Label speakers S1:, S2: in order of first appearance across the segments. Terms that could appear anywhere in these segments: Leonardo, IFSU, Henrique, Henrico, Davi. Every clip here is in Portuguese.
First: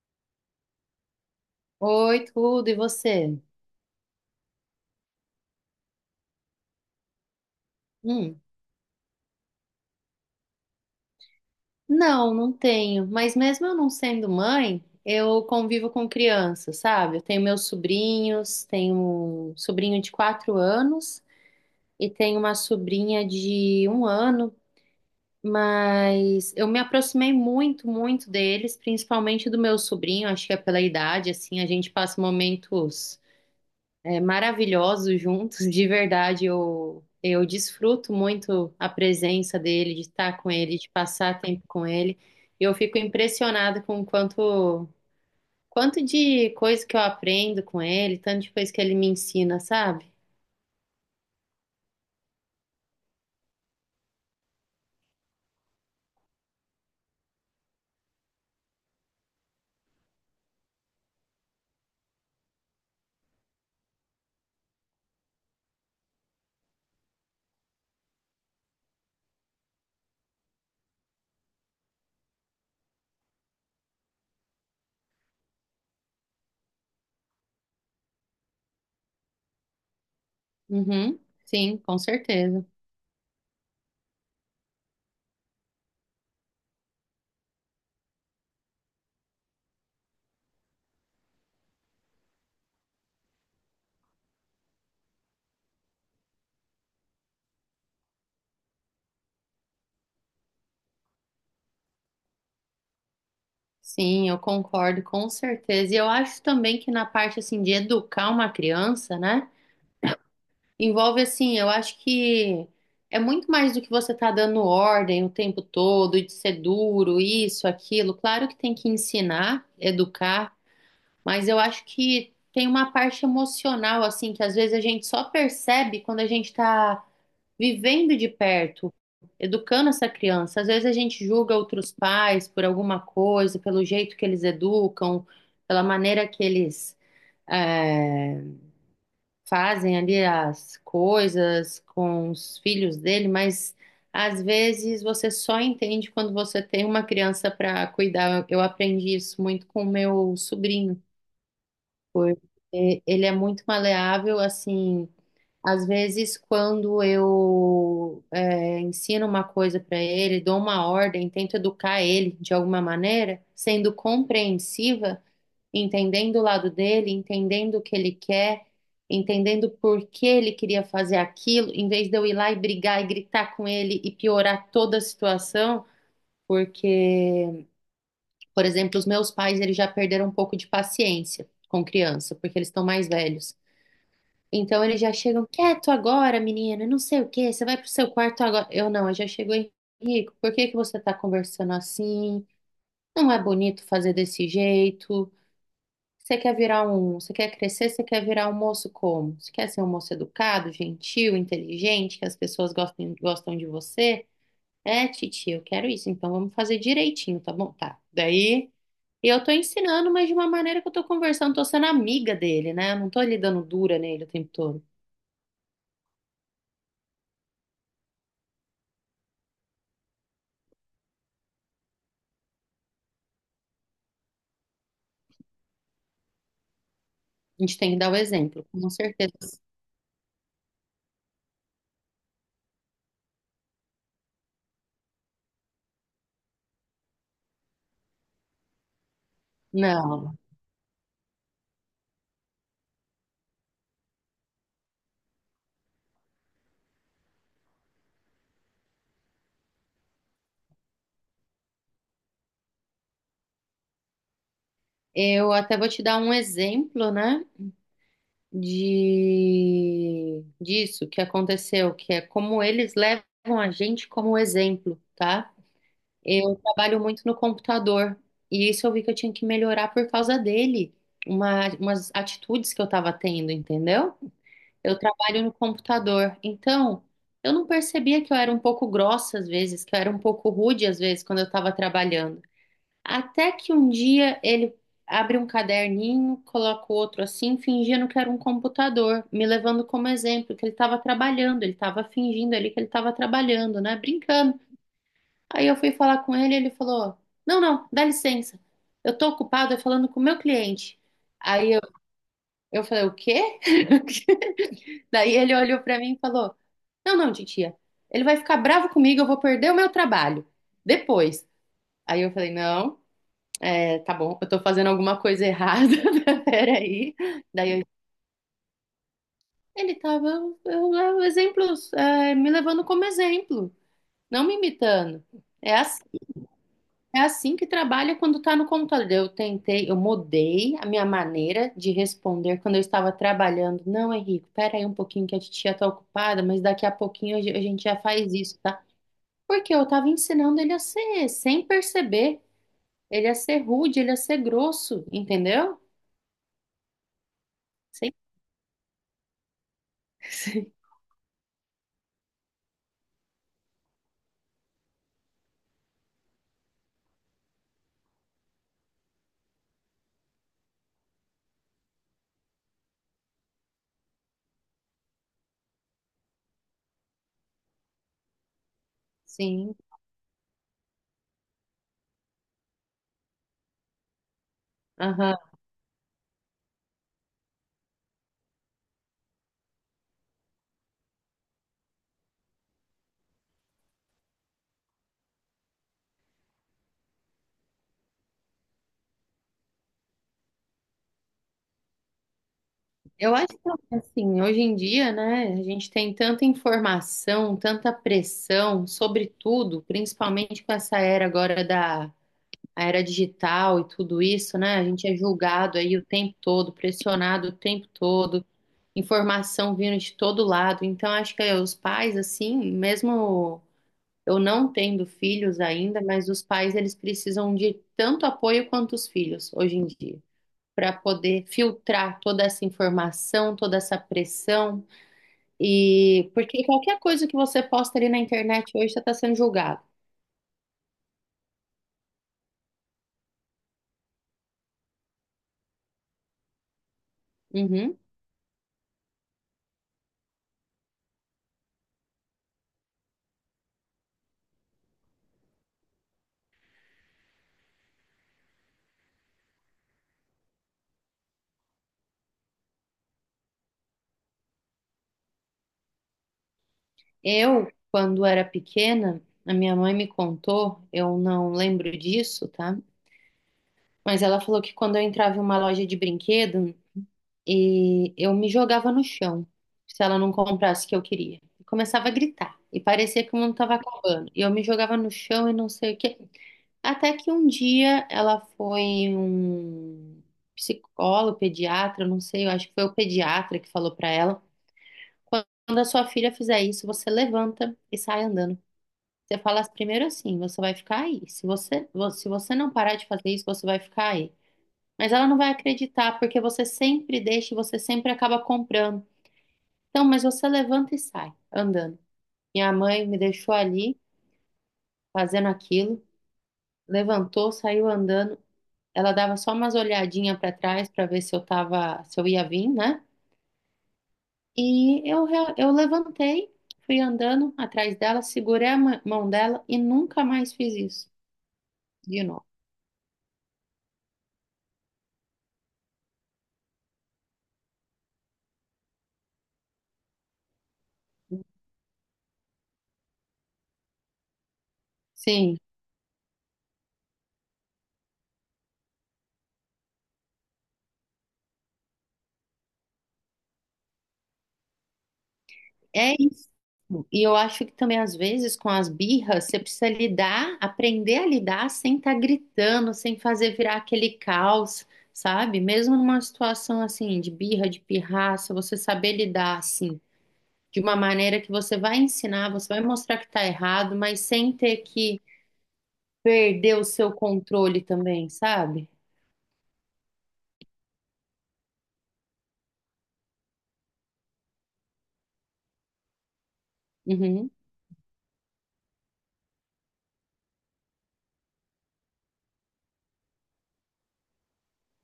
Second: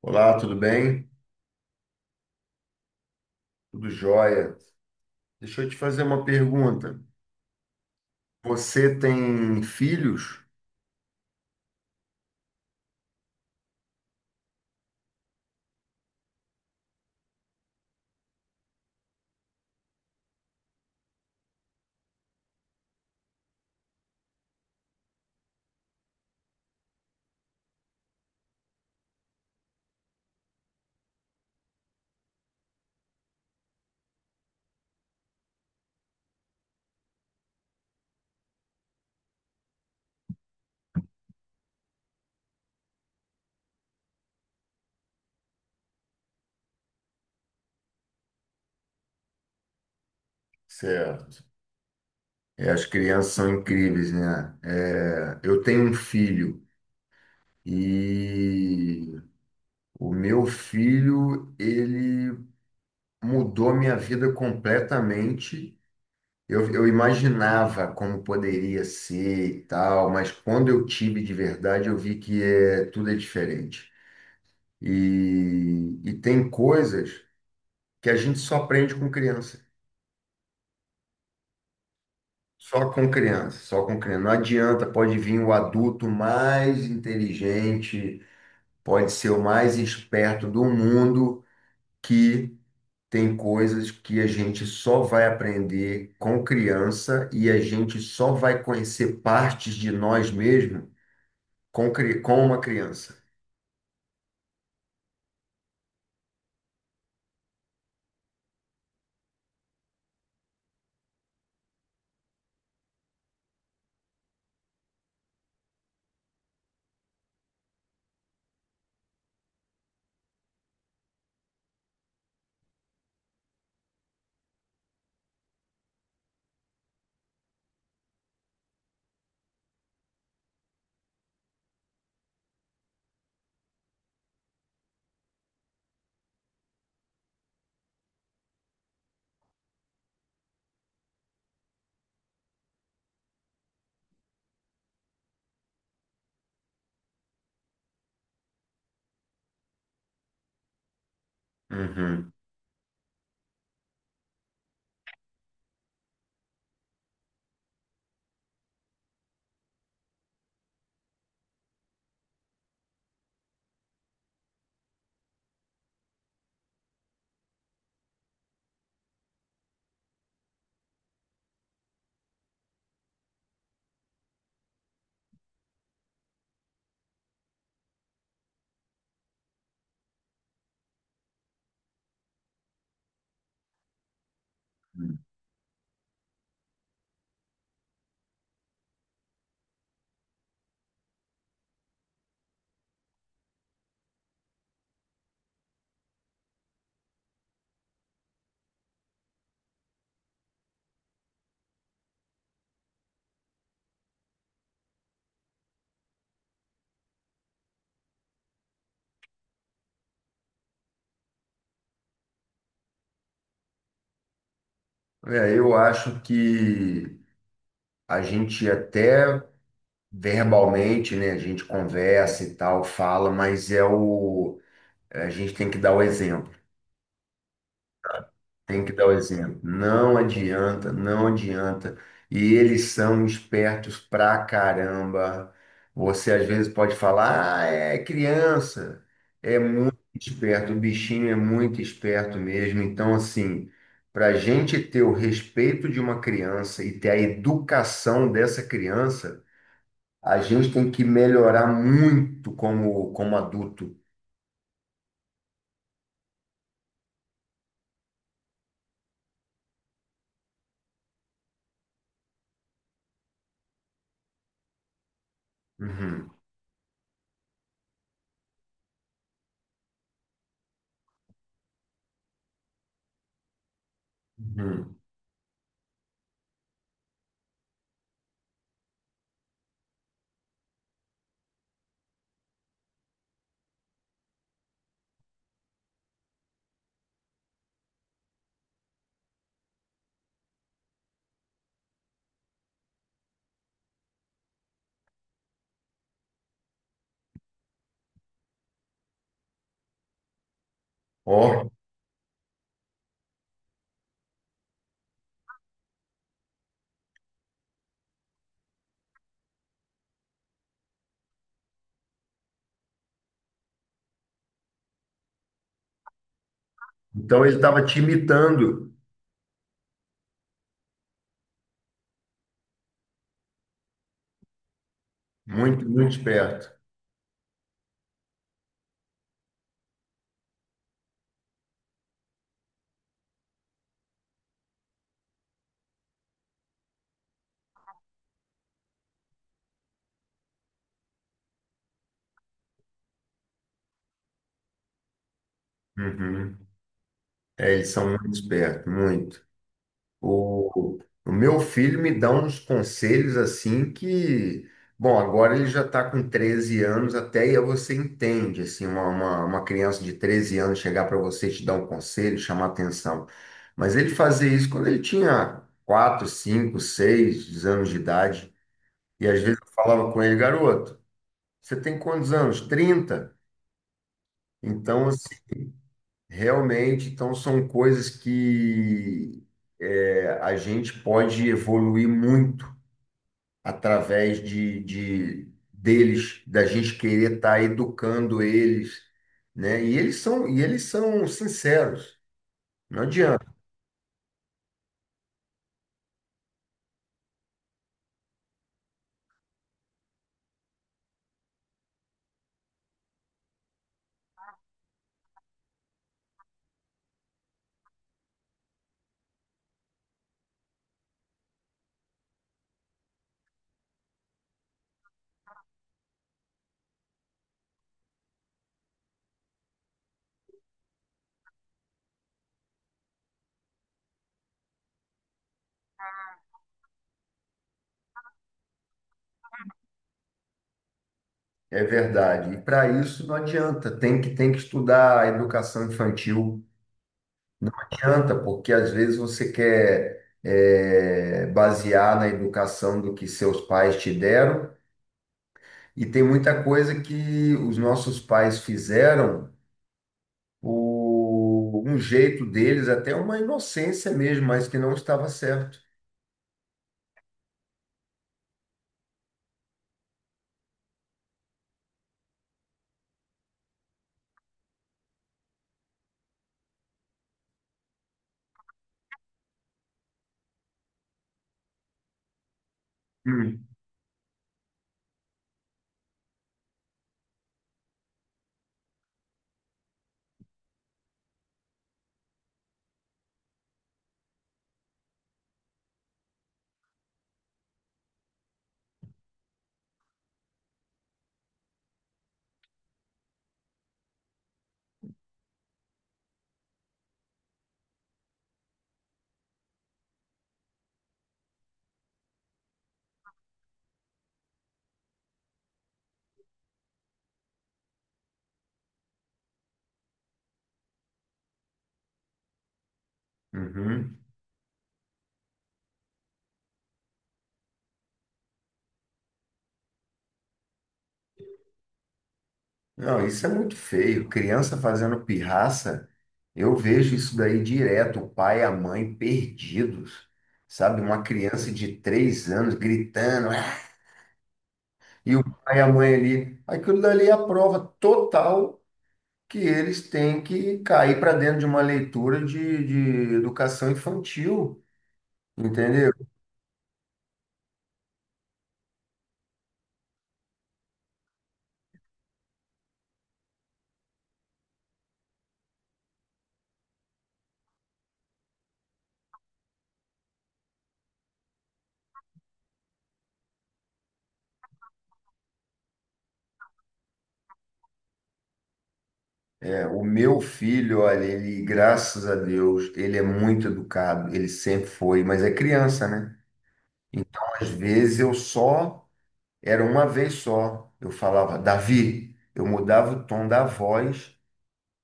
S1: Olá, tudo bem?
S2: Oi, tudo, e você?
S1: Tudo jóia. Deixa eu te fazer uma pergunta.
S2: Hum.
S1: Você tem filhos?
S2: Não, não tenho. Mas mesmo eu não sendo mãe, eu convivo com crianças, sabe? Eu tenho meus sobrinhos, tenho um sobrinho de 4 anos e tenho uma sobrinha de 1 ano, mas eu me aproximei muito, muito deles, principalmente do meu sobrinho, acho que é pela idade, assim, a gente passa momentos, maravilhosos juntos. De verdade, eu desfruto muito a presença dele, de estar com ele, de passar tempo com ele. E eu fico impressionada com o quanto de coisa que eu aprendo com ele, tanto de coisa que ele me ensina, sabe?
S1: Certo. É, as crianças são incríveis, né? É, eu tenho um filho e o meu filho, ele mudou minha vida completamente. Eu imaginava como poderia ser e tal, mas quando eu tive de verdade, eu vi que é, tudo é diferente. E tem coisas que a gente só aprende com criança.
S2: Uhum, sim, com certeza.
S1: Só com criança, só com criança. Não adianta, pode vir o adulto mais inteligente, pode ser o mais esperto do mundo, que tem coisas que a gente só vai aprender com criança e a gente só vai conhecer partes de nós mesmos com, com uma criança.
S2: Sim, eu concordo, com certeza. E eu acho também que na parte assim de educar uma criança, né? Envolve assim, eu acho que é muito mais do que você tá dando ordem o tempo todo, e de ser duro, isso, aquilo. Claro que tem que ensinar, educar, mas eu acho que tem uma parte emocional, assim, que às vezes a gente só percebe quando a gente tá vivendo de perto, educando essa criança. Às vezes a gente julga outros pais por alguma coisa, pelo jeito que eles educam, pela maneira que eles eh, fazem ali as coisas com os filhos dele, mas às vezes você só entende quando você tem uma criança para cuidar. Eu aprendi isso muito com o meu sobrinho,
S1: Uhum.
S2: porque ele é muito maleável, assim. Às vezes, quando eu ensino uma coisa para ele, dou uma ordem, tento educar ele de alguma maneira, sendo compreensiva, entendendo o lado dele, entendendo o que ele quer, entendendo por que ele queria fazer aquilo, em vez de eu ir lá e brigar e gritar com ele e piorar toda a situação, porque, por exemplo, os meus pais, eles já perderam um pouco de paciência com criança, porque eles estão mais velhos. Então eles já chegam quieto agora, menina, não sei o quê, você vai pro seu quarto agora. Eu não, eu já chego, Henrico, por que que você tá conversando assim? Não é bonito fazer desse jeito. Você quer virar um, você quer crescer, você quer virar um moço como? Você quer ser um moço educado, gentil, inteligente, que as pessoas gostem, gostam de você? É, titia, eu quero isso, então vamos fazer direitinho, tá bom? Tá. Daí eu tô ensinando, mas de uma maneira que eu tô conversando, tô sendo amiga dele, né? Eu não tô lhe dando dura nele o tempo todo.
S1: É, eu acho que a gente até verbalmente, né, a gente conversa e tal, fala, mas é o a gente tem que dar o exemplo.
S2: A gente tem que dar o exemplo,
S1: Tem
S2: com
S1: que dar o exemplo.
S2: certeza.
S1: Não adianta, não adianta. E eles são espertos pra caramba. Você às vezes pode falar, ah, é criança. É muito
S2: Não,
S1: esperto, o bichinho é muito esperto mesmo. Então, assim, para a gente ter o respeito de uma criança e ter a educação dessa criança, a gente tem que melhorar muito como, como adulto.
S2: eu até vou te dar um exemplo, né? De disso que aconteceu, que é como eles levam a gente como exemplo, tá?
S1: Uhum,
S2: Eu trabalho muito no computador e isso eu vi que eu tinha que melhorar por causa dele, umas atitudes que eu estava tendo, entendeu?
S1: uhum.
S2: Eu trabalho no computador, então eu não percebia que eu era um pouco grossa às vezes, que eu era um pouco rude às vezes quando eu estava trabalhando. Até que um dia ele abre um caderninho, coloca o outro assim, fingindo que era um computador, me levando como exemplo, que ele estava trabalhando, ele estava fingindo ali que ele estava trabalhando, né? Brincando. Aí eu fui falar com ele, ele falou: não, não, dá licença, eu tô ocupado, é falando com o meu cliente.
S1: Ó,
S2: Aí eu falei: o quê? Daí ele olhou para mim e falou: não, não, titia, ele vai ficar bravo comigo, eu vou perder o meu trabalho. Depois. Aí eu falei: não. É, tá bom, eu tô fazendo alguma coisa errada, peraí.
S1: então ele
S2: Daí
S1: estava
S2: eu-
S1: te imitando.
S2: ele tava, exemplos, me levando como exemplo, não me imitando. É
S1: Muito,
S2: assim,
S1: muito esperto.
S2: é assim que trabalha quando tá no computador. Eu tentei, eu mudei a minha maneira de responder quando eu estava trabalhando. Não, Henrique, peraí um pouquinho que a titia tá ocupada, mas daqui a pouquinho a gente já faz isso, tá? Porque eu tava ensinando ele a ser, sem perceber, ele a ser rude, ele a ser grosso, entendeu?
S1: Uhum. É, eles são
S2: Sem-
S1: muito espertos, muito. O, o meu filho me dá uns conselhos assim que, bom, agora ele já está com 13 anos, até aí você entende, assim, uma criança de 13 anos chegar para você e te dar um conselho, chamar atenção. Mas ele fazia isso quando ele tinha 4, 5, 6 anos de idade, e às vezes eu
S2: Sim,
S1: falava com ele, garoto, você tem quantos anos? 30. Então, assim,
S2: aham.
S1: realmente, então são coisas que a gente pode evoluir muito através de deles, da gente querer estar educando eles, né? E eles são sinceros. Não
S2: Eu
S1: adianta,
S2: acho que assim, hoje em dia, né, a gente tem tanta informação, tanta pressão sobre tudo, principalmente com essa era agora da a era digital e tudo isso, né? A gente é julgado aí o tempo todo, pressionado o tempo todo, informação vindo de todo lado. Então, acho que os pais, assim, mesmo eu não tendo filhos ainda, mas os pais eles precisam de tanto apoio quanto os filhos hoje em dia, para poder filtrar toda essa informação, toda essa pressão. E porque qualquer coisa que você posta ali na internet hoje, você está sendo julgado.
S1: é verdade. E para isso não adianta, tem que estudar a educação infantil. Não
S2: Uhum.
S1: adianta, porque às vezes você quer é, basear na educação do que seus pais te deram, e tem muita coisa que os nossos pais fizeram o, um jeito deles, até uma inocência mesmo, mas que não estava certo.
S2: Eu, quando era pequena, a minha mãe me contou, eu não lembro disso, tá? Mas ela falou que quando eu entrava em uma loja de brinquedo e eu me jogava no chão, se ela não comprasse o que eu queria. Eu começava a gritar e parecia que o mundo
S1: Hum,
S2: estava acabando. E eu me jogava no chão e não sei o quê. Até que um dia ela foi um psicólogo, pediatra, não sei, eu acho que foi o pediatra que falou pra ela: quando a sua filha fizer isso, você levanta e sai andando. Você fala primeiro assim, você vai ficar aí. Se você não parar de fazer isso, você vai ficar aí. Mas ela não vai acreditar, porque você sempre deixa e você sempre acaba comprando. Então, mas você levanta e sai andando. Minha mãe me deixou ali fazendo aquilo, levantou, saiu andando. Ela dava só umas olhadinhas para trás para ver se eu tava, se eu ia vir, né?
S1: uhum.
S2: E eu levantei, fui andando atrás dela, segurei a mão dela e nunca mais fiz isso de novo.
S1: Não, isso é muito feio. Criança fazendo pirraça, eu vejo isso daí direto, o pai e a mãe perdidos, sabe? Uma criança de 3 anos gritando, "Ah!" e o
S2: Sim,
S1: pai e a mãe ali. Aquilo dali é a prova total que eles têm que cair para dentro de uma leitura de educação infantil, entendeu?
S2: é isso. E eu acho que também, às vezes, com as birras, você precisa lidar, aprender a lidar sem estar gritando, sem fazer virar aquele caos, sabe? Mesmo numa situação assim, de birra, de pirraça, você saber lidar assim, de uma maneira que você vai ensinar, você vai mostrar que está errado, mas sem ter que perder o seu controle também, sabe?
S1: O meu filho, olha, ele, graças a Deus, ele é muito educado, ele sempre foi, mas é criança, né? Então,
S2: Uhum.
S1: às vezes, eu só, era uma vez só, eu falava, Davi, eu mudava o tom da voz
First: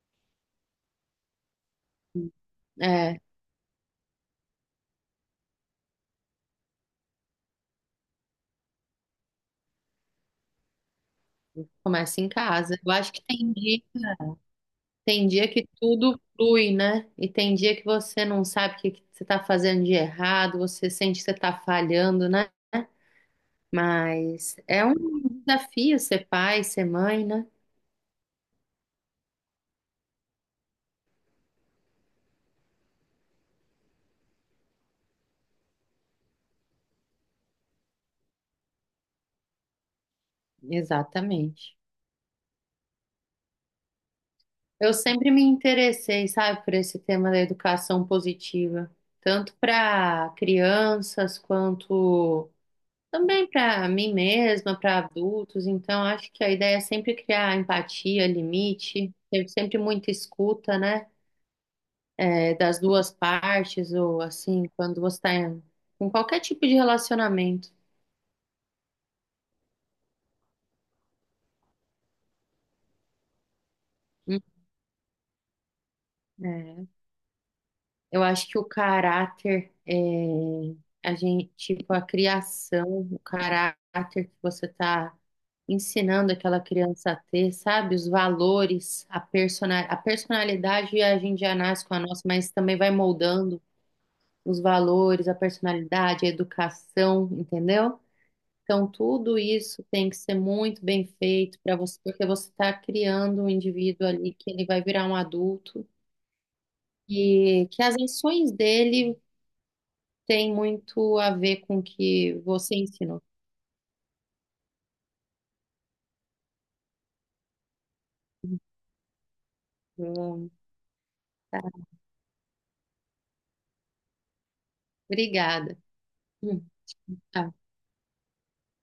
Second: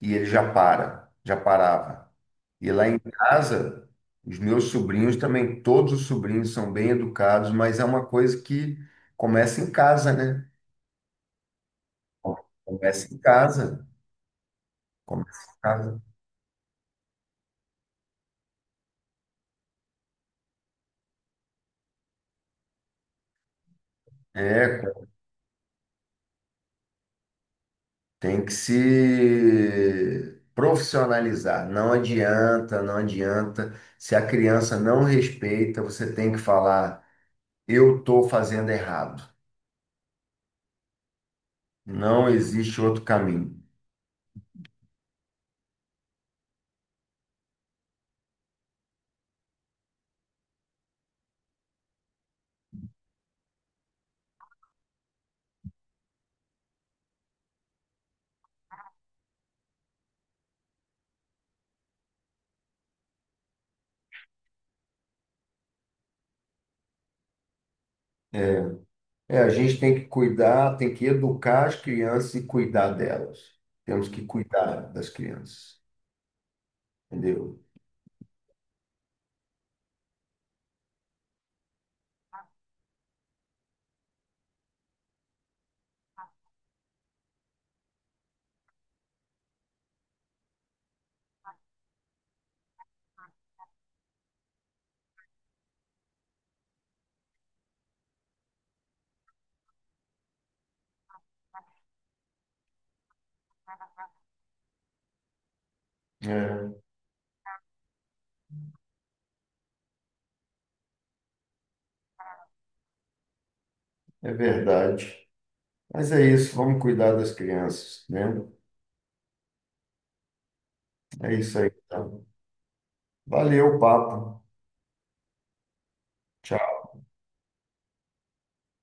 S1: e ele já para, já parava. E lá em
S2: É,
S1: casa, os meus sobrinhos também, todos os sobrinhos são bem educados, mas é uma coisa que começa em casa, né?
S2: começa em casa. Eu acho
S1: Começa em
S2: que
S1: casa,
S2: tem dia
S1: começa em
S2: que
S1: casa.
S2: tudo flui, né? E tem dia que você não sabe o que que você está fazendo de errado, você sente que você está falhando, né? Mas
S1: É,
S2: é um desafio ser pai, ser mãe, né?
S1: tem que se profissionalizar. Não adianta, não adianta. Se a criança não respeita, você tem que falar: eu estou fazendo errado.
S2: Exatamente.
S1: Não existe outro caminho.
S2: Eu sempre me interessei, sabe, por esse tema da educação positiva, tanto para crianças quanto também para mim mesma, para adultos. Então, acho que a ideia é sempre criar empatia, limite, ter sempre muita escuta, né, das duas partes, ou assim, quando você está em, qualquer tipo de relacionamento.
S1: É, é, a gente tem que cuidar, tem que educar as crianças e cuidar delas. Temos que
S2: Hum,
S1: cuidar das crianças,
S2: é.
S1: entendeu?
S2: Eu acho que o caráter é a gente, tipo, a criação, o caráter que você está ensinando aquela criança a ter, sabe? Os valores, a persona, a personalidade a gente já nasce com a nossa, mas também vai moldando os valores, a personalidade, a educação, entendeu? Então, tudo isso tem que ser muito bem feito para você, porque você está criando um indivíduo ali que ele vai virar um adulto
S1: É,
S2: e que as ações dele tem muito a ver com o que você ensinou.
S1: é verdade. Mas é isso, vamos cuidar das crianças, né?
S2: Hum,
S1: É isso
S2: tá.
S1: aí, então. Valeu o papo.
S2: Obrigada. Hum,
S1: Tchau.
S2: tá.